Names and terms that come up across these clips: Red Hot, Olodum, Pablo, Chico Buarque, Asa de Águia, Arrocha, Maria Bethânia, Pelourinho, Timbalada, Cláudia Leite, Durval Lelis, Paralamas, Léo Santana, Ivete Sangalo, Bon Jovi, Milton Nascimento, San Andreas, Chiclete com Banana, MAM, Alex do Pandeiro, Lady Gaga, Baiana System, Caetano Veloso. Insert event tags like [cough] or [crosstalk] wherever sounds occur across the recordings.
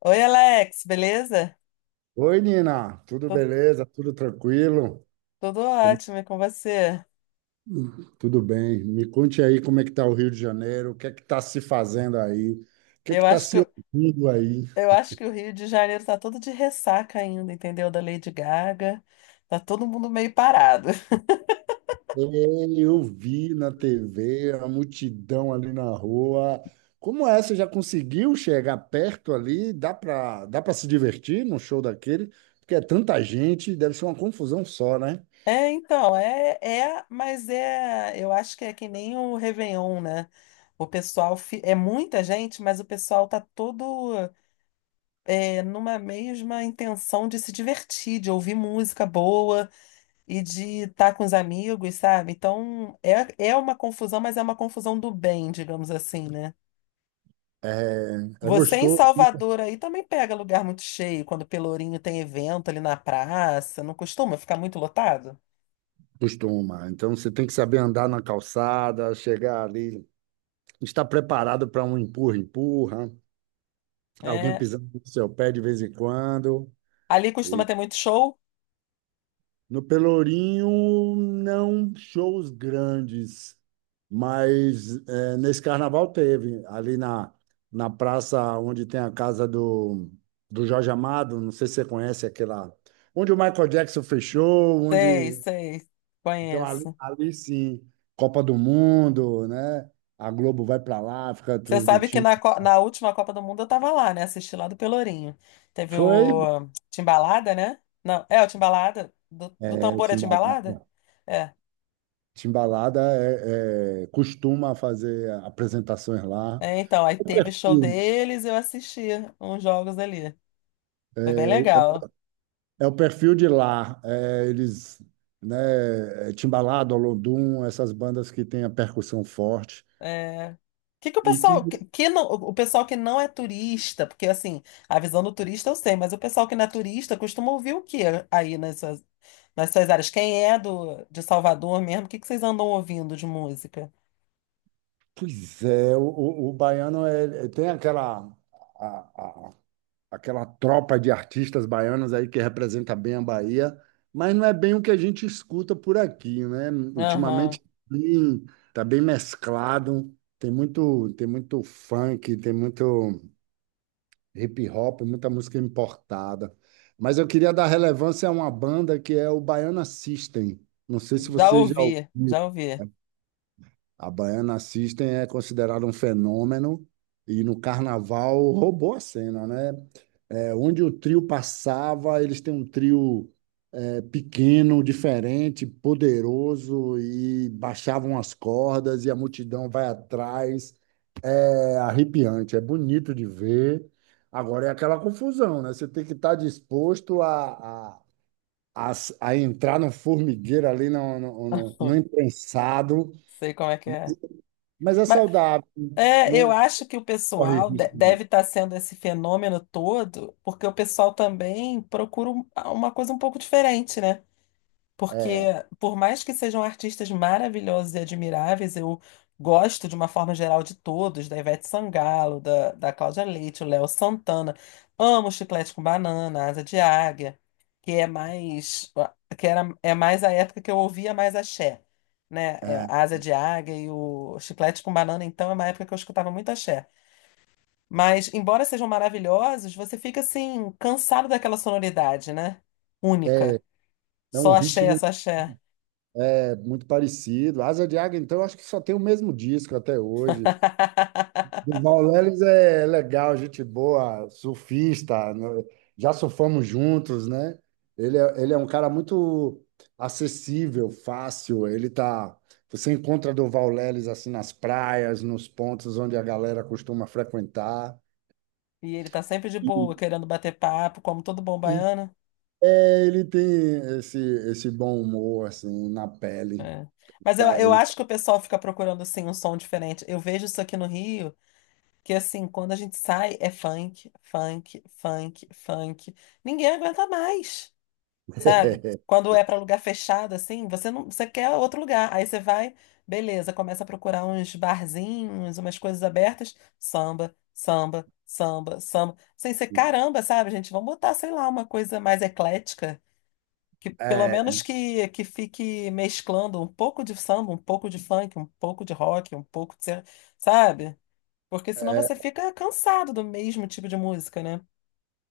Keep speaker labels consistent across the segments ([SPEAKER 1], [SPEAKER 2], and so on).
[SPEAKER 1] Oi, Alex, beleza?
[SPEAKER 2] Oi, Nina, tudo
[SPEAKER 1] Tô-
[SPEAKER 2] beleza? Tudo tranquilo?
[SPEAKER 1] Tudo
[SPEAKER 2] Como-
[SPEAKER 1] ótimo e com você.
[SPEAKER 2] Tudo bem. Me conte aí como é que tá o Rio de Janeiro, o que é que tá se fazendo aí, o que é que
[SPEAKER 1] Eu
[SPEAKER 2] tá
[SPEAKER 1] acho que,
[SPEAKER 2] se
[SPEAKER 1] eu
[SPEAKER 2] ouvindo aí.
[SPEAKER 1] acho que o Rio de Janeiro tá todo de ressaca ainda, entendeu? Da Lady Gaga. Tá todo mundo meio parado. [laughs]
[SPEAKER 2] Ei, eu vi na TV a multidão ali na rua. Como é? Você já conseguiu chegar perto ali? Dá para se divertir num show daquele? Porque é tanta gente, deve ser uma confusão só, né?
[SPEAKER 1] Eu acho que é que nem o Réveillon, né? É muita gente, mas o pessoal tá todo numa mesma intenção de se divertir, de ouvir música boa e de estar com os amigos, sabe? Então, é uma confusão, mas é uma confusão do bem, digamos assim, né?
[SPEAKER 2] É, é
[SPEAKER 1] Você em
[SPEAKER 2] gostoso, né?
[SPEAKER 1] Salvador aí também pega lugar muito cheio, quando Pelourinho tem evento ali na praça, não costuma ficar muito lotado?
[SPEAKER 2] Costuma. Então você tem que saber andar na calçada, chegar ali. Está preparado para um empurra-empurra, alguém
[SPEAKER 1] É.
[SPEAKER 2] pisando no seu pé de vez em quando.
[SPEAKER 1] Ali costuma
[SPEAKER 2] E
[SPEAKER 1] ter muito show?
[SPEAKER 2] no Pelourinho, não shows grandes, mas nesse carnaval teve, na praça onde tem a casa do Jorge Amado, não sei se você conhece aquela. Onde o Michael Jackson fechou,
[SPEAKER 1] Sei,
[SPEAKER 2] onde.
[SPEAKER 1] sei,
[SPEAKER 2] Então,
[SPEAKER 1] conheço.
[SPEAKER 2] ali sim, Copa do Mundo, né? A Globo vai para lá, fica
[SPEAKER 1] Você sabe que
[SPEAKER 2] transmitindo.
[SPEAKER 1] na, co- na última Copa do Mundo eu tava lá, né? Assisti lá do Pelourinho. Teve
[SPEAKER 2] Foi,
[SPEAKER 1] o Timbalada, né? Não, é o Timbalada? Do
[SPEAKER 2] é,
[SPEAKER 1] tambor é
[SPEAKER 2] Timbalada.
[SPEAKER 1] Timbalada? É.
[SPEAKER 2] Timbalada costuma fazer apresentações lá.
[SPEAKER 1] É, então, aí teve show
[SPEAKER 2] Hum.
[SPEAKER 1] deles, eu assisti uns jogos ali. Foi bem
[SPEAKER 2] É, o
[SPEAKER 1] legal.
[SPEAKER 2] é o perfil de lá. É, eles, né, é Timbalada, Olodum, essas bandas que têm a percussão forte.
[SPEAKER 1] É... que o
[SPEAKER 2] E que,
[SPEAKER 1] pessoal que não é turista, porque assim, a visão do turista eu sei, mas o pessoal que não é turista costuma ouvir o que aí nas suas áreas? Quem é do de Salvador mesmo? O que que vocês andam ouvindo de música?
[SPEAKER 2] pois é, o baiano é, tem a, aquela tropa de artistas baianos aí que representa bem a Bahia, mas não é bem o que a gente escuta por aqui, né?
[SPEAKER 1] Aham.
[SPEAKER 2] Ultimamente sim, tá bem mesclado, tem muito funk, tem muito hip hop, muita música importada. Mas eu queria dar relevância a uma banda que é o Baiana System. Não sei se
[SPEAKER 1] Já
[SPEAKER 2] você já
[SPEAKER 1] ouvi,
[SPEAKER 2] ouviu.
[SPEAKER 1] já ouvi.
[SPEAKER 2] A Baiana System é considerada um fenômeno e no carnaval roubou a cena, né? É, onde o trio passava, eles têm um trio pequeno, diferente, poderoso e baixavam as cordas e a multidão vai atrás. É arrepiante, é bonito de ver. Agora é aquela confusão, né? Você tem que estar disposto a entrar no formigueiro ali, no
[SPEAKER 1] [laughs]
[SPEAKER 2] imprensado,
[SPEAKER 1] Sei como é que é.
[SPEAKER 2] mas é saudável,
[SPEAKER 1] É, eu
[SPEAKER 2] não
[SPEAKER 1] acho que
[SPEAKER 2] corre risco. Não.
[SPEAKER 1] deve estar sendo esse fenômeno todo, porque o pessoal também procura uma coisa um pouco diferente, né? Porque,
[SPEAKER 2] É,
[SPEAKER 1] por mais que sejam artistas maravilhosos e admiráveis, eu gosto de uma forma geral de todos, da Ivete Sangalo, da Cláudia Leite, o Léo Santana. Amo Chiclete com Banana, Asa de Águia, que é mais, que era, é mais a época que eu ouvia mais axé, né? É,
[SPEAKER 2] é,
[SPEAKER 1] a Asa de Águia e o Chiclete com Banana, então, é uma época que eu escutava muito axé. Mas, embora sejam maravilhosos, você fica, assim, cansado daquela sonoridade, né? Única.
[SPEAKER 2] é um
[SPEAKER 1] Só axé,
[SPEAKER 2] ritmo.
[SPEAKER 1] só axé.
[SPEAKER 2] É muito parecido. Asa de Águia, então, eu acho que só tem o mesmo disco até hoje.
[SPEAKER 1] [laughs]
[SPEAKER 2] Durval Lelis é legal, gente boa, surfista, né? Já surfamos juntos, né? Ele é um cara muito acessível, fácil. Ele tá. Você encontra Durval Lelis assim nas praias, nos pontos onde a galera costuma frequentar.
[SPEAKER 1] E ele tá sempre de
[SPEAKER 2] E,
[SPEAKER 1] boa, querendo bater papo, como todo bom
[SPEAKER 2] e
[SPEAKER 1] baiano.
[SPEAKER 2] é, ele tem esse, esse bom humor assim na pele.
[SPEAKER 1] É. Mas eu,
[SPEAKER 2] Tá?
[SPEAKER 1] eu acho que o pessoal fica procurando, assim, um som diferente. Eu vejo isso aqui no Rio, que, assim, quando a gente sai, é funk, funk, funk, funk. Ninguém aguenta mais. Sabe?
[SPEAKER 2] [laughs]
[SPEAKER 1] Quando é para lugar fechado, assim, você não, você quer outro lugar. Aí você vai, beleza, começa a procurar uns barzinhos, umas coisas abertas, samba, samba, samba, samba. Sem ser caramba, sabe, gente? Vamos botar, sei lá, uma coisa mais eclética, que pelo menos que fique mesclando um pouco de samba, um pouco de funk, um pouco de rock, sabe? Porque senão
[SPEAKER 2] É,
[SPEAKER 1] você fica cansado do mesmo tipo de música, né?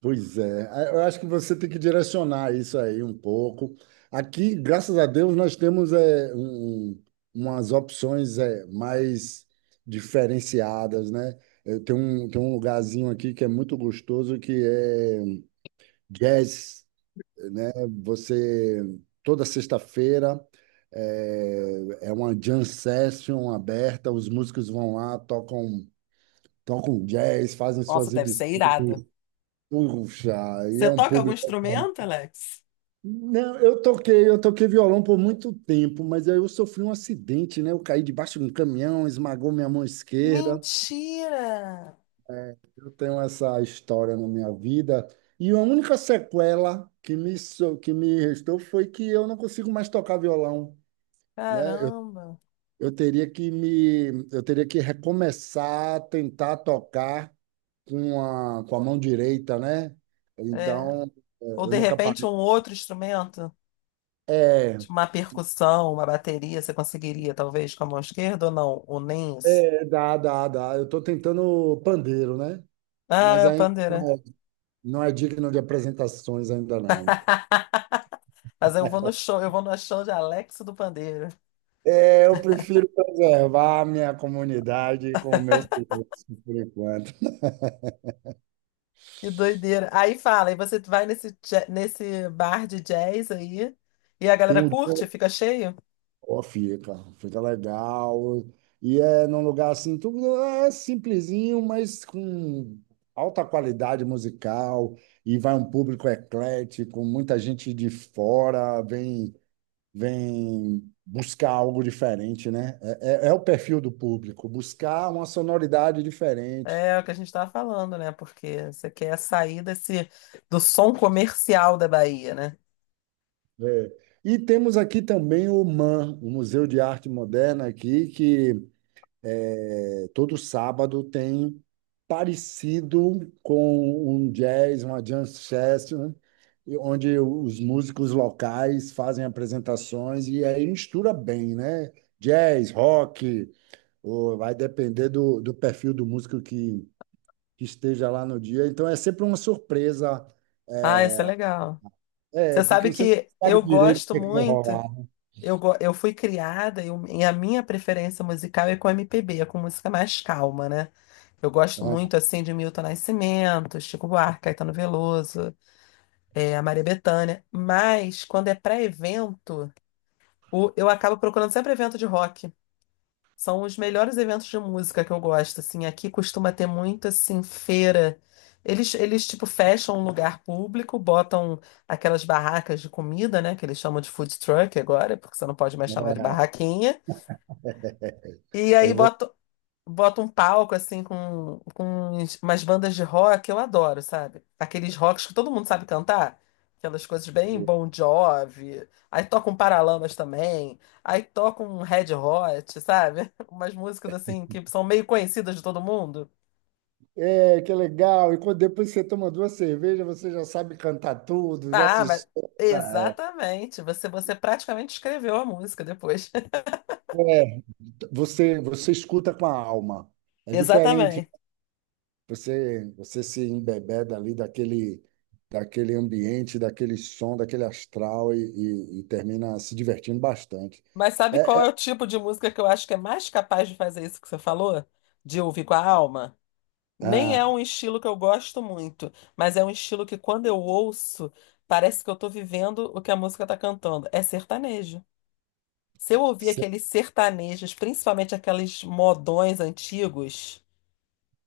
[SPEAKER 2] pois é. É, eu acho que você tem que direcionar isso aí um pouco. Aqui, graças a Deus, nós temos um, umas opções mais diferenciadas, né? Tem um lugarzinho aqui que é muito gostoso, que é jazz, né? Você, toda sexta-feira, é uma jam session aberta, os músicos vão lá, tocam, tocam jazz, fazem suas
[SPEAKER 1] Nossa, deve
[SPEAKER 2] exibições.
[SPEAKER 1] ser irado.
[SPEAKER 2] Puxa, e
[SPEAKER 1] Você
[SPEAKER 2] é um
[SPEAKER 1] toca algum
[SPEAKER 2] público.
[SPEAKER 1] instrumento, Alex?
[SPEAKER 2] Não, eu toquei violão por muito tempo, mas aí eu sofri um acidente, né? Eu caí debaixo de um caminhão, esmagou minha mão esquerda.
[SPEAKER 1] Mentira!
[SPEAKER 2] É, eu tenho essa história na minha vida. E a única sequela que que me restou foi que eu não consigo mais tocar violão, né?
[SPEAKER 1] Caramba!
[SPEAKER 2] Eu teria eu teria que recomeçar a tentar tocar com a mão direita, né?
[SPEAKER 1] É.
[SPEAKER 2] Então, é,
[SPEAKER 1] Ou
[SPEAKER 2] eu
[SPEAKER 1] de
[SPEAKER 2] nunca
[SPEAKER 1] repente um
[SPEAKER 2] parei.
[SPEAKER 1] outro instrumento,
[SPEAKER 2] É,
[SPEAKER 1] tipo uma percussão, uma bateria, você conseguiria, talvez, com a mão esquerda ou não? Ou nem isso?
[SPEAKER 2] Dá. Eu estou tentando pandeiro, né?
[SPEAKER 1] Ah,
[SPEAKER 2] Mas
[SPEAKER 1] é a
[SPEAKER 2] ainda
[SPEAKER 1] pandeira.
[SPEAKER 2] não não é digno de apresentações ainda não.
[SPEAKER 1] [laughs] Mas eu vou no show de Alex do Pandeiro.
[SPEAKER 2] É, eu prefiro preservar a minha comunidade com os meus clientes, por enquanto.
[SPEAKER 1] Que doideira. Aí você vai nesse bar de jazz aí, e a
[SPEAKER 2] Tem
[SPEAKER 1] galera
[SPEAKER 2] um
[SPEAKER 1] curte,
[SPEAKER 2] dia,
[SPEAKER 1] fica cheio?
[SPEAKER 2] ó, fica legal. E é num lugar assim, tudo é simplesinho, mas com alta qualidade musical. E vai um público eclético, muita gente de fora, vem buscar algo diferente, né? É, é o perfil do público, buscar uma sonoridade diferente.
[SPEAKER 1] É o que a gente tava falando, né? Porque você quer sair desse, do som comercial da Bahia, né?
[SPEAKER 2] É. E temos aqui também o MAM, o Museu de Arte Moderna aqui, que é, todo sábado tem parecido com um jazz, uma jam session, onde os músicos locais fazem apresentações e aí mistura bem, né? Jazz, rock, ou vai depender do perfil do músico que esteja lá no dia. Então é sempre uma surpresa,
[SPEAKER 1] Ah, isso é
[SPEAKER 2] é,
[SPEAKER 1] legal. Você
[SPEAKER 2] porque
[SPEAKER 1] sabe
[SPEAKER 2] você não
[SPEAKER 1] que eu
[SPEAKER 2] sabe direito o
[SPEAKER 1] gosto
[SPEAKER 2] que é que vai
[SPEAKER 1] muito,
[SPEAKER 2] rolar.
[SPEAKER 1] eu fui criada e e a minha preferência musical é com MPB, é com música mais calma, né? Eu gosto
[SPEAKER 2] Né?
[SPEAKER 1] muito, assim, de Milton Nascimento, Chico Buarque, Caetano Veloso, a Maria Bethânia, mas quando é para evento, eu acabo procurando sempre evento de rock. São os melhores eventos de música que eu gosto, assim. Aqui costuma ter muito, assim, feira. Tipo, fecham um lugar público, botam aquelas barracas de comida, né? Que eles chamam de food truck agora, porque você não pode mais chamar de
[SPEAKER 2] [laughs]
[SPEAKER 1] barraquinha. E
[SPEAKER 2] É, é,
[SPEAKER 1] aí
[SPEAKER 2] vo-
[SPEAKER 1] botam, bota um palco assim com umas bandas de rock, eu adoro, sabe? Aqueles rocks que todo mundo sabe cantar. Aquelas coisas bem Bon Jovi. Aí toca um Paralamas também. Aí toca um Red Hot, sabe? [laughs] Umas músicas assim que são meio conhecidas de todo mundo.
[SPEAKER 2] é, que legal! E quando depois você toma duas cervejas, você já sabe cantar tudo, já
[SPEAKER 1] Ah,
[SPEAKER 2] se
[SPEAKER 1] mas
[SPEAKER 2] solta.
[SPEAKER 1] exatamente. Você praticamente escreveu a música depois.
[SPEAKER 2] É, é, você, você escuta com a alma.
[SPEAKER 1] [laughs]
[SPEAKER 2] É diferente.
[SPEAKER 1] Exatamente.
[SPEAKER 2] Você se embebeda ali daquele, daquele ambiente, daquele som, daquele astral e e termina se divertindo bastante.
[SPEAKER 1] Mas sabe
[SPEAKER 2] É,
[SPEAKER 1] qual é
[SPEAKER 2] é.
[SPEAKER 1] o tipo de música que eu acho que é mais capaz de fazer isso que você falou? De ouvir com a alma? Nem é
[SPEAKER 2] Ah,
[SPEAKER 1] um estilo que eu gosto muito, mas é um estilo que quando eu ouço, parece que eu tô vivendo o que a música tá cantando. É sertanejo. Se eu ouvir
[SPEAKER 2] sei.
[SPEAKER 1] aqueles sertanejos, principalmente aqueles modões antigos,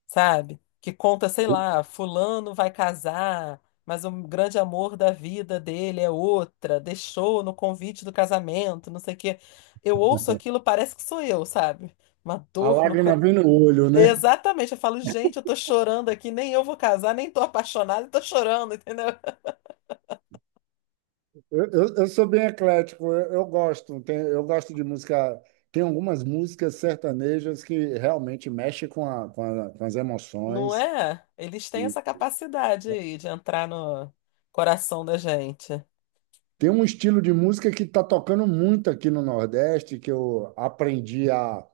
[SPEAKER 1] sabe? Que conta, sei lá, fulano vai casar, mas o grande amor da vida dele é outra, deixou no convite do casamento, não sei o quê. Eu ouço aquilo, parece que sou eu, sabe? Uma
[SPEAKER 2] A
[SPEAKER 1] dor no
[SPEAKER 2] lágrima vem no olho, né?
[SPEAKER 1] Exatamente, eu falo, gente, eu tô chorando aqui, nem eu vou casar, nem tô apaixonada, tô chorando, [laughs] entendeu?
[SPEAKER 2] Eu sou bem eclético, eu gosto, tem, eu gosto de música. Tem algumas músicas sertanejas que realmente mexem com as
[SPEAKER 1] Não
[SPEAKER 2] emoções.
[SPEAKER 1] é? Eles têm essa capacidade aí de entrar no coração da gente.
[SPEAKER 2] Tem um estilo de música que está tocando muito aqui no Nordeste, que eu aprendi a.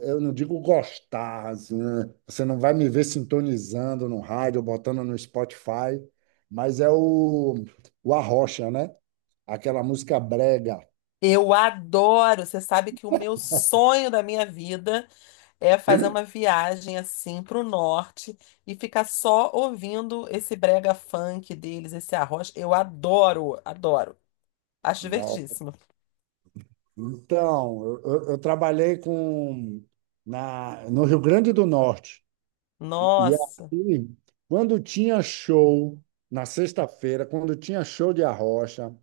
[SPEAKER 2] Eu não digo gostar, assim, né? Você não vai me ver sintonizando no rádio, botando no Spotify, mas é o Arrocha, né? Aquela música brega.
[SPEAKER 1] Eu adoro, você sabe que o meu sonho da minha vida é fazer uma viagem assim pro norte e ficar só ouvindo esse brega funk deles, esse arroz. Eu adoro, adoro. Acho
[SPEAKER 2] Não.
[SPEAKER 1] divertidíssimo.
[SPEAKER 2] Então, eu trabalhei com na, no Rio Grande do Norte. E
[SPEAKER 1] Nossa.
[SPEAKER 2] aí, quando tinha show na sexta-feira, quando tinha show de Arrocha,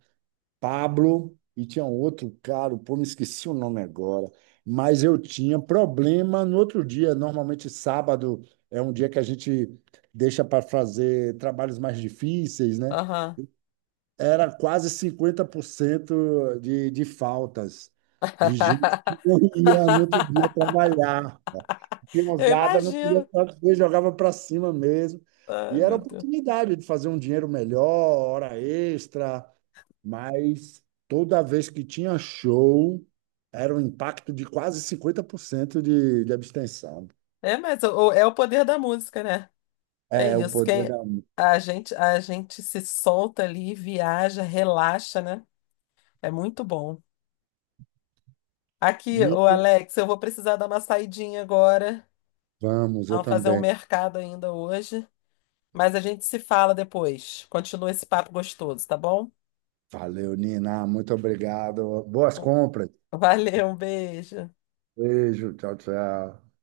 [SPEAKER 2] Pablo e tinha um outro cara, pô, me esqueci o nome agora, mas eu tinha problema no outro dia. Normalmente sábado é um dia que a gente deixa para fazer trabalhos mais difíceis, né?
[SPEAKER 1] Aham.
[SPEAKER 2] Era quase 50% de faltas de gente que não ia no outro dia
[SPEAKER 1] [laughs]
[SPEAKER 2] trabalhar.
[SPEAKER 1] [laughs]
[SPEAKER 2] A
[SPEAKER 1] Eu
[SPEAKER 2] criançada não queria
[SPEAKER 1] imagino.
[SPEAKER 2] fazer, jogava para cima mesmo.
[SPEAKER 1] Ai,
[SPEAKER 2] E era
[SPEAKER 1] meu
[SPEAKER 2] a
[SPEAKER 1] Deus.
[SPEAKER 2] oportunidade de fazer um dinheiro melhor, hora extra, mas toda vez que tinha show, era um impacto de quase 50% de abstenção.
[SPEAKER 1] É, mas é o poder da música, né? É
[SPEAKER 2] É, o
[SPEAKER 1] isso.
[SPEAKER 2] poder
[SPEAKER 1] Quem
[SPEAKER 2] da
[SPEAKER 1] a gente se solta ali, viaja, relaxa, né? É muito bom. Aqui, ô
[SPEAKER 2] música.
[SPEAKER 1] Alex, eu vou precisar dar uma saidinha agora.
[SPEAKER 2] Vamos, eu
[SPEAKER 1] Vamos fazer um
[SPEAKER 2] também.
[SPEAKER 1] mercado ainda hoje, mas a gente se fala depois. Continua esse papo gostoso, tá bom?
[SPEAKER 2] Valeu, Nina. Muito obrigado. Boas compras.
[SPEAKER 1] Valeu, um beijo.
[SPEAKER 2] Beijo. Tchau, tchau.